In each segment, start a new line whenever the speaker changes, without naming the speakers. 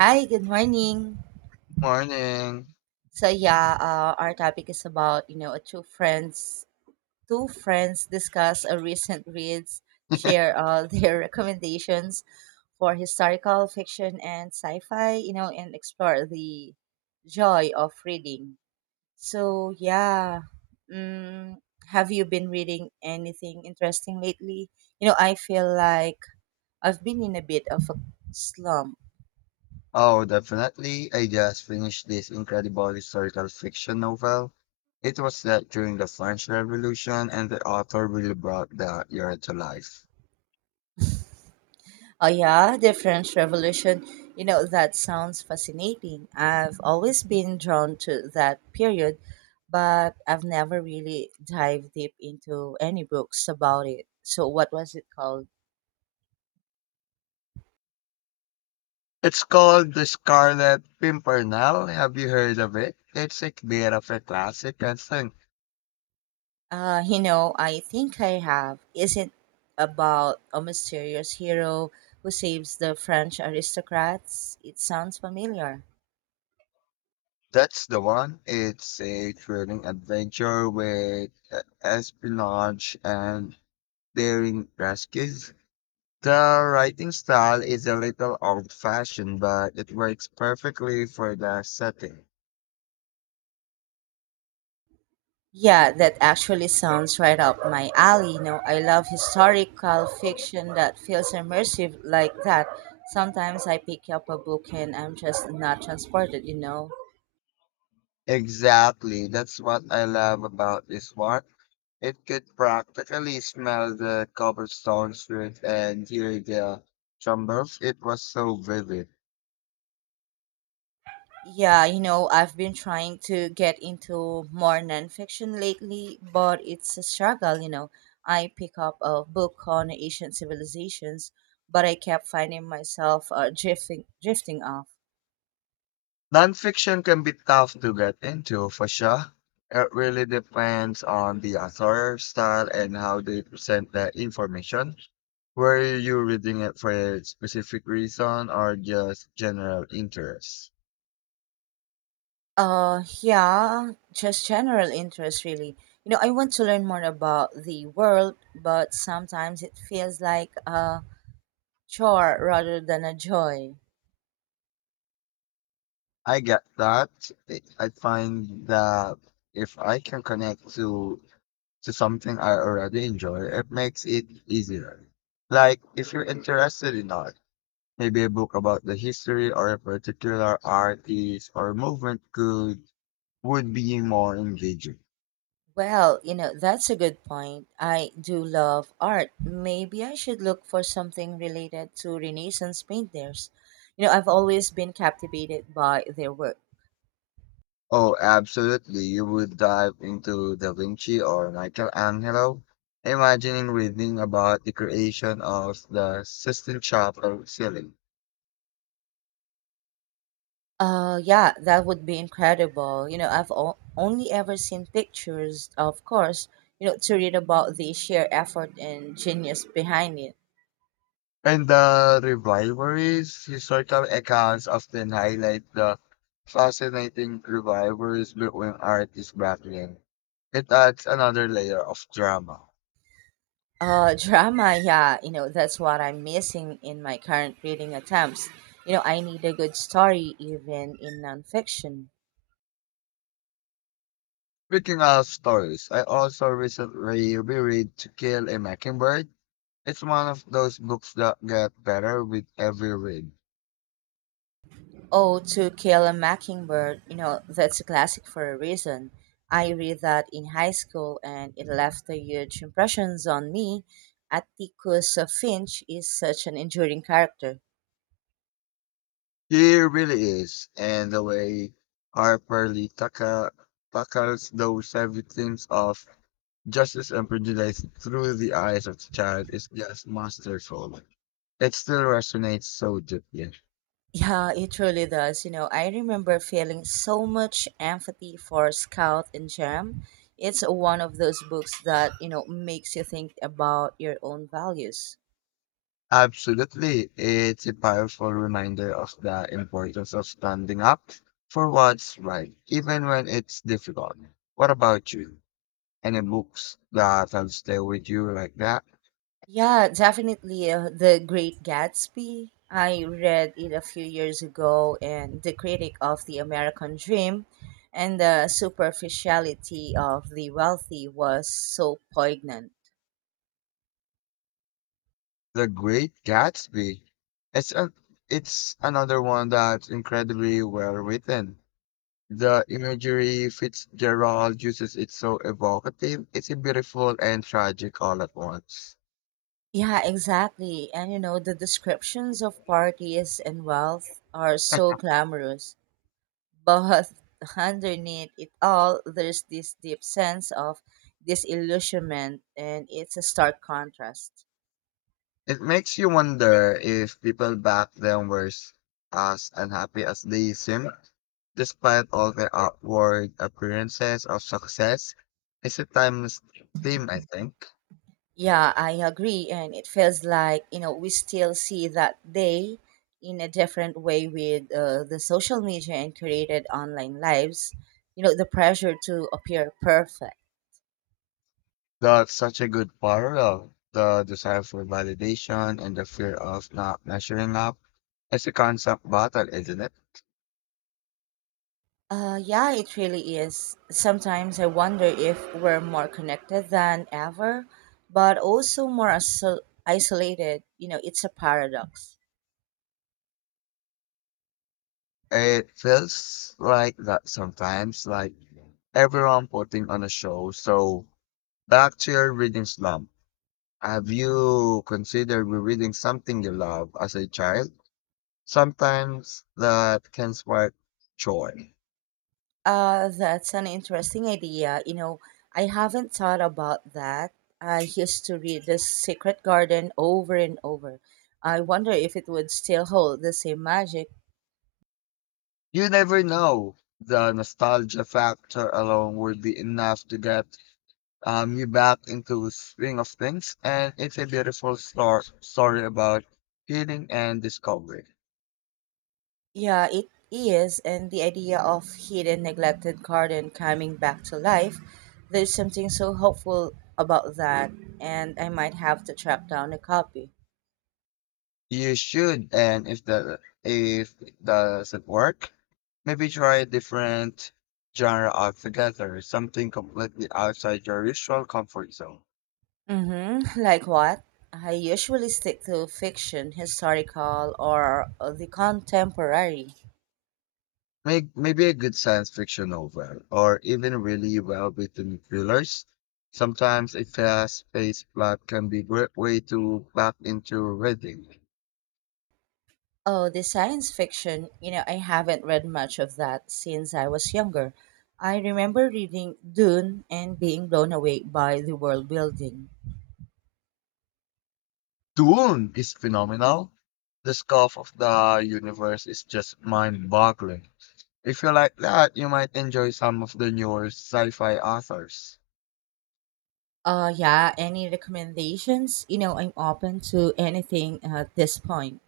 Hi, good morning.
Morning.
Our topic is about a two friends discuss a recent reads, share their recommendations for historical fiction and sci-fi, you know, and explore the joy of reading. So yeah, mm, have you been reading anything interesting lately? You know, I feel like I've been in a bit of a slump.
Oh, definitely. I just finished this incredible historical fiction novel. It was set during the French Revolution, and the author really brought the era to life.
Oh yeah, the French revolution. You know, that sounds fascinating. I've always been drawn to that period, but I've never really dived deep into any books about it. So what was it called?
It's called The Scarlet Pimpernel. Have you heard of it? It's a bit of a classic, I think.
You know, I think I have. Isn't about a mysterious hero who saves the French aristocrats? It sounds familiar.
That's the one. It's a thrilling adventure with espionage and daring rescues. The writing style is a little old fashioned, but it works perfectly for the setting.
Yeah, that actually sounds right up my alley. You know, I love historical fiction that feels immersive like that. Sometimes I pick up a book and I'm just not transported, you know.
Exactly. That's what I love about this one. It could practically smell the cobblestone street and hear the trembles. It was so vivid.
Yeah, you know, I've been trying to get into more nonfiction lately, but it's a struggle, you know. I pick up a book on ancient civilizations, but I kept finding myself drifting off.
Nonfiction can be tough to get into, for sure. It really depends on the author's style and how they present the information. Were you reading it for a specific reason or just general interest?
Yeah, just general interest, really. You know, I want to learn more about the world, but sometimes it feels like a chore rather than a joy.
I get that. I find that if I can connect to something I already enjoy, it makes it easier. Like if you're interested in art, maybe a book about the history or a particular artist or movement could would be more engaging.
Well, you know, that's a good point. I do love art. Maybe I should look for something related to Renaissance painters. You know, I've always been captivated by their work.
Oh, absolutely. You would dive into Da Vinci or Michelangelo, imagining reading about the creation of the Sistine Chapel ceiling.
Yeah, that would be incredible. You know, only ever seen pictures, of course, you know, to read about the sheer effort and genius behind it.
And the rivalries, historical accounts often highlight the fascinating rivalries between artists back then. It adds another layer of drama.
Drama, yeah, you know, that's what I'm missing in my current reading attempts. You know, I need a good story, even in nonfiction.
Speaking of stories, I also recently reread To Kill a Mockingbird. It's one of those books that get better with every read.
Oh, To Kill a Mockingbird, you know, that's a classic for a reason. I read that in high school and it left a huge impressions on me. Atticus Finch is such an enduring character.
He really is. And the way Harper Lee Tucker tackles those heavy themes of justice and prejudice through the eyes of the child is just masterful. It still resonates so deeply.
Yeah, it truly does. You know, I remember feeling so much empathy for Scout and Jam. It's one of those books that, you know, makes you think about your own values.
Absolutely. It's a powerful reminder of the importance of standing up for what's right, even when it's difficult. What about you? Any books that have stayed with you like that?
Yeah, definitely. The Great Gatsby. I read it a few years ago, and the critic of the American dream and the superficiality of the wealthy was so poignant.
The Great Gatsby. It's a, it's another one that's incredibly well written. The imagery Fitzgerald uses is so evocative. It's beautiful and tragic all at once.
Yeah, exactly. And you know, the descriptions of parties and wealth are so glamorous, but underneath it all, there's this deep sense of disillusionment, and it's a stark contrast.
It makes you wonder if people back then were as unhappy as they seem, despite all their outward appearances of success. It's a timeless theme, I think.
Yeah, I agree. And it feels like, you know, we still see that day in a different way with the social media and created online lives, you know, the pressure to appear perfect.
That's such a good parallel. The desire for validation and the fear of not measuring up. It's a concept battle, isn't it?
Yeah, it really is. Sometimes I wonder if we're more connected than ever, but also isolated. You know, it's a paradox.
It feels like that sometimes, like everyone putting on a show. So back to your reading slump. Have you considered rereading something you love as a child? Sometimes that can spark joy.
That's an interesting idea. You know, I haven't thought about that. I used to read The Secret Garden over and over. I wonder if it would still hold the same magic.
You never know. The nostalgia factor alone would be enough to get you back into swing of things, and it's a beautiful story about healing and discovery.
Yeah, it is, and the idea of hidden, neglected garden coming back to life. There's something so hopeful about that, and I might have to track down a copy.
You should, and if it doesn't work, maybe try a different genre altogether, something completely outside your usual comfort zone.
Mm-hmm. Like what? I usually stick to fiction, historical, or the contemporary.
Maybe a good science fiction novel, or even really well-written thrillers. Sometimes a fast-paced plot can be great way to back into reading.
Oh, the science fiction. You know, I haven't read much of that since I was younger. I remember reading Dune and being blown away by the world building.
The Dune is phenomenal. The scope of the universe is just mind-boggling. If you like that, you might enjoy some of the newer sci-fi authors.
Yeah, any recommendations? You know, I'm open to anything at this point.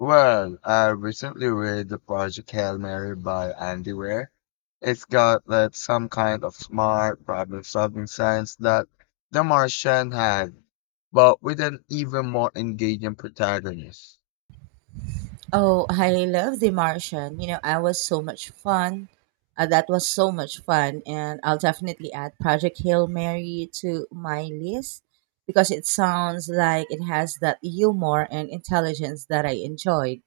Well, I recently read The Project Hail Mary by Andy Weir. It's got that some kind of smart problem-solving science that The Martian had, but with an even more engaging protagonist.
Oh, I love The Martian. You know, I was so much fun. That was so much fun, and I'll definitely add Project Hail Mary to my list because it sounds like it has that humor and intelligence that I enjoyed.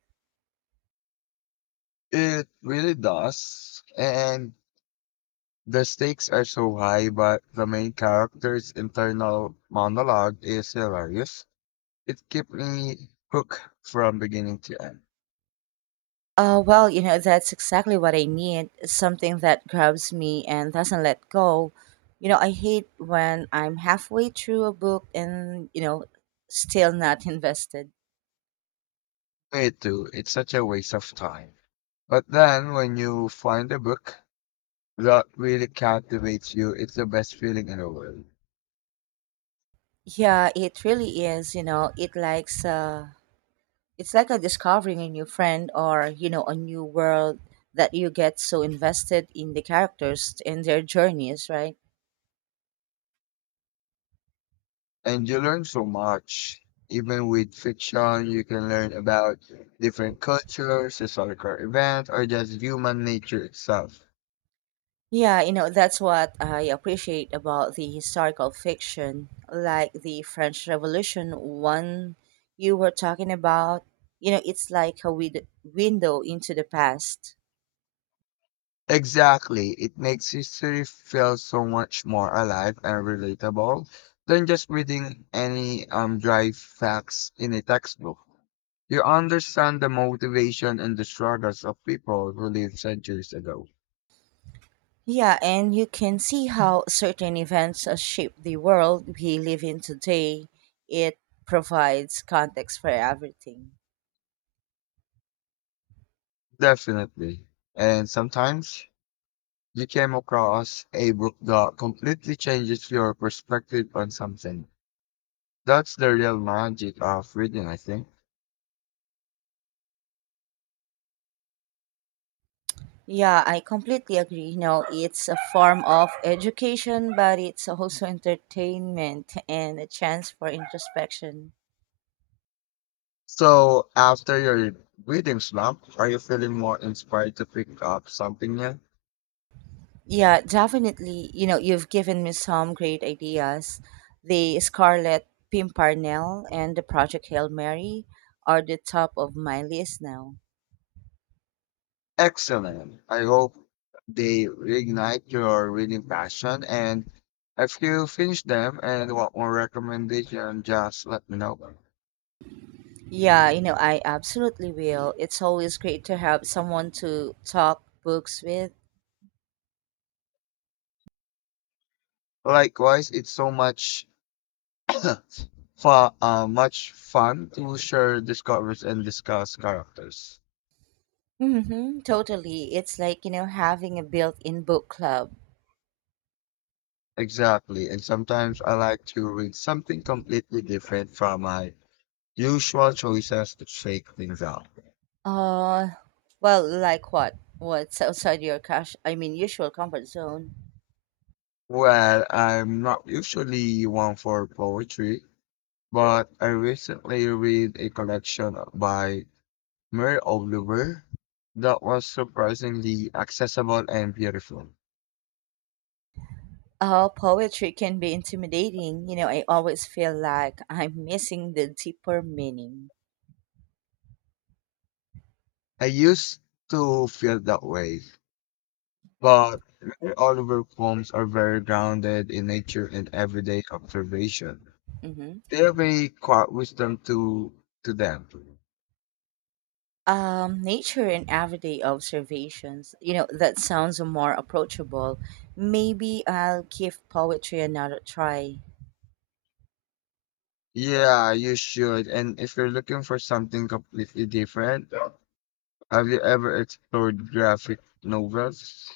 It really does, and the stakes are so high, but the main character's internal monologue is hilarious. It kept me hooked from beginning to end.
Well, you know, that's exactly what I need. Something that grabs me and doesn't let go. You know, I hate when I'm halfway through a book and, you know, still not invested.
Me too, it's such a waste of time. But then when you find a book that really captivates you, it's the best feeling in the world.
Yeah, it really is. You know, it's like a discovering a new friend or, you know, a new world that you get so invested in the characters and their journeys, right?
And you learn so much. Even with fiction, you can learn about different cultures, historical events, or just human nature itself.
Yeah, you know, that's what I appreciate about the historical fiction, like the French Revolution one you were talking about. You know, it's like a window into the past.
Exactly. It makes history feel so much more alive and relatable than just reading any dry facts in a textbook. You understand the motivation and the struggles of people who lived centuries ago.
Yeah, and you can see how certain events shape the world we live in today. It provides context for everything.
Definitely. And sometimes you came across a book that completely changes your perspective on something. That's the real magic of reading, I think.
Yeah, I completely agree. You know, it's a form of education, but it's also entertainment and a chance for introspection.
So, after your reading slump, are you feeling more inspired to pick up something new?
Yeah, definitely. You know, you've given me some great ideas. The Scarlet Pimpernel and the Project Hail Mary are the top of my list now.
Excellent. I hope they reignite your reading passion. And if you finish them and want more recommendation, just let me know.
Yeah, you know, I absolutely will. It's always great to have someone to talk books with.
Likewise, it's so much fun, much fun to share discoveries and discuss characters.
Mm-hmm, totally. It's like, you know, having a built in book club.
Exactly. And sometimes I like to read something completely different from my usual choices to shake things up.
Uh, well, like what? What's outside your cash? I mean, usual comfort zone.
Well, I'm not usually one for poetry, but I recently read a collection by Mary Oliver that was surprisingly accessible and beautiful.
Poetry can be intimidating. You know, I always feel like I'm missing the deeper meaning.
I used to feel that way, but Mary Oliver poems are very grounded in nature and everyday observation.
hmm
They have a quiet wisdom to them.
Nature and everyday observations. You know, that sounds more approachable. Maybe I'll give poetry another try.
Yeah, you should. And if you're looking for something completely different, have you ever explored graphic novels?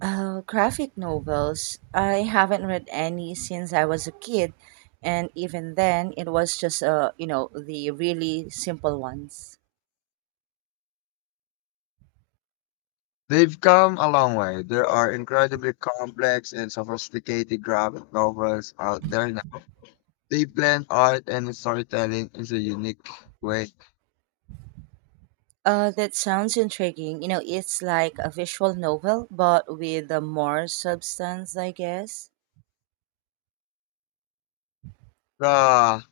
Graphic novels. I haven't read any since I was a kid, and even then, it was just the really simple ones.
They've come a long way. There are incredibly complex and sophisticated graphic novels out there now. They blend art and storytelling in a unique way.
That sounds intriguing. You know, it's like a visual novel, but with a more substance, I guess.
Ah,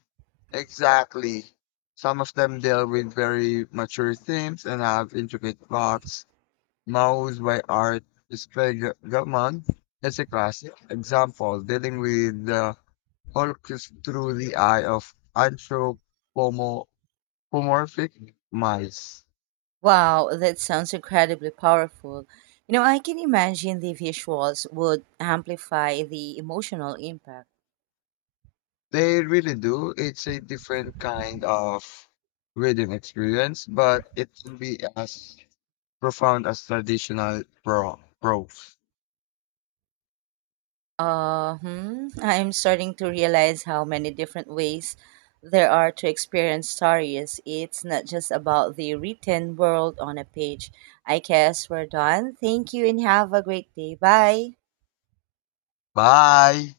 exactly. Some of them deal with very mature themes and have intricate plots. Mouse by Art Spiegelman is a classic example, dealing with the Holocaust through the eye of anthropomorphic mice.
Wow, that sounds incredibly powerful. You know, I can imagine the visuals would amplify the emotional impact.
They really do. It's a different kind of reading experience, but it can be as profound as traditional prose.
Hmm. I'm starting to realize how many different ways there are to experience stories. It's not just about the written world on a page. I guess we're done. Thank you and have a great day. Bye.
Bye!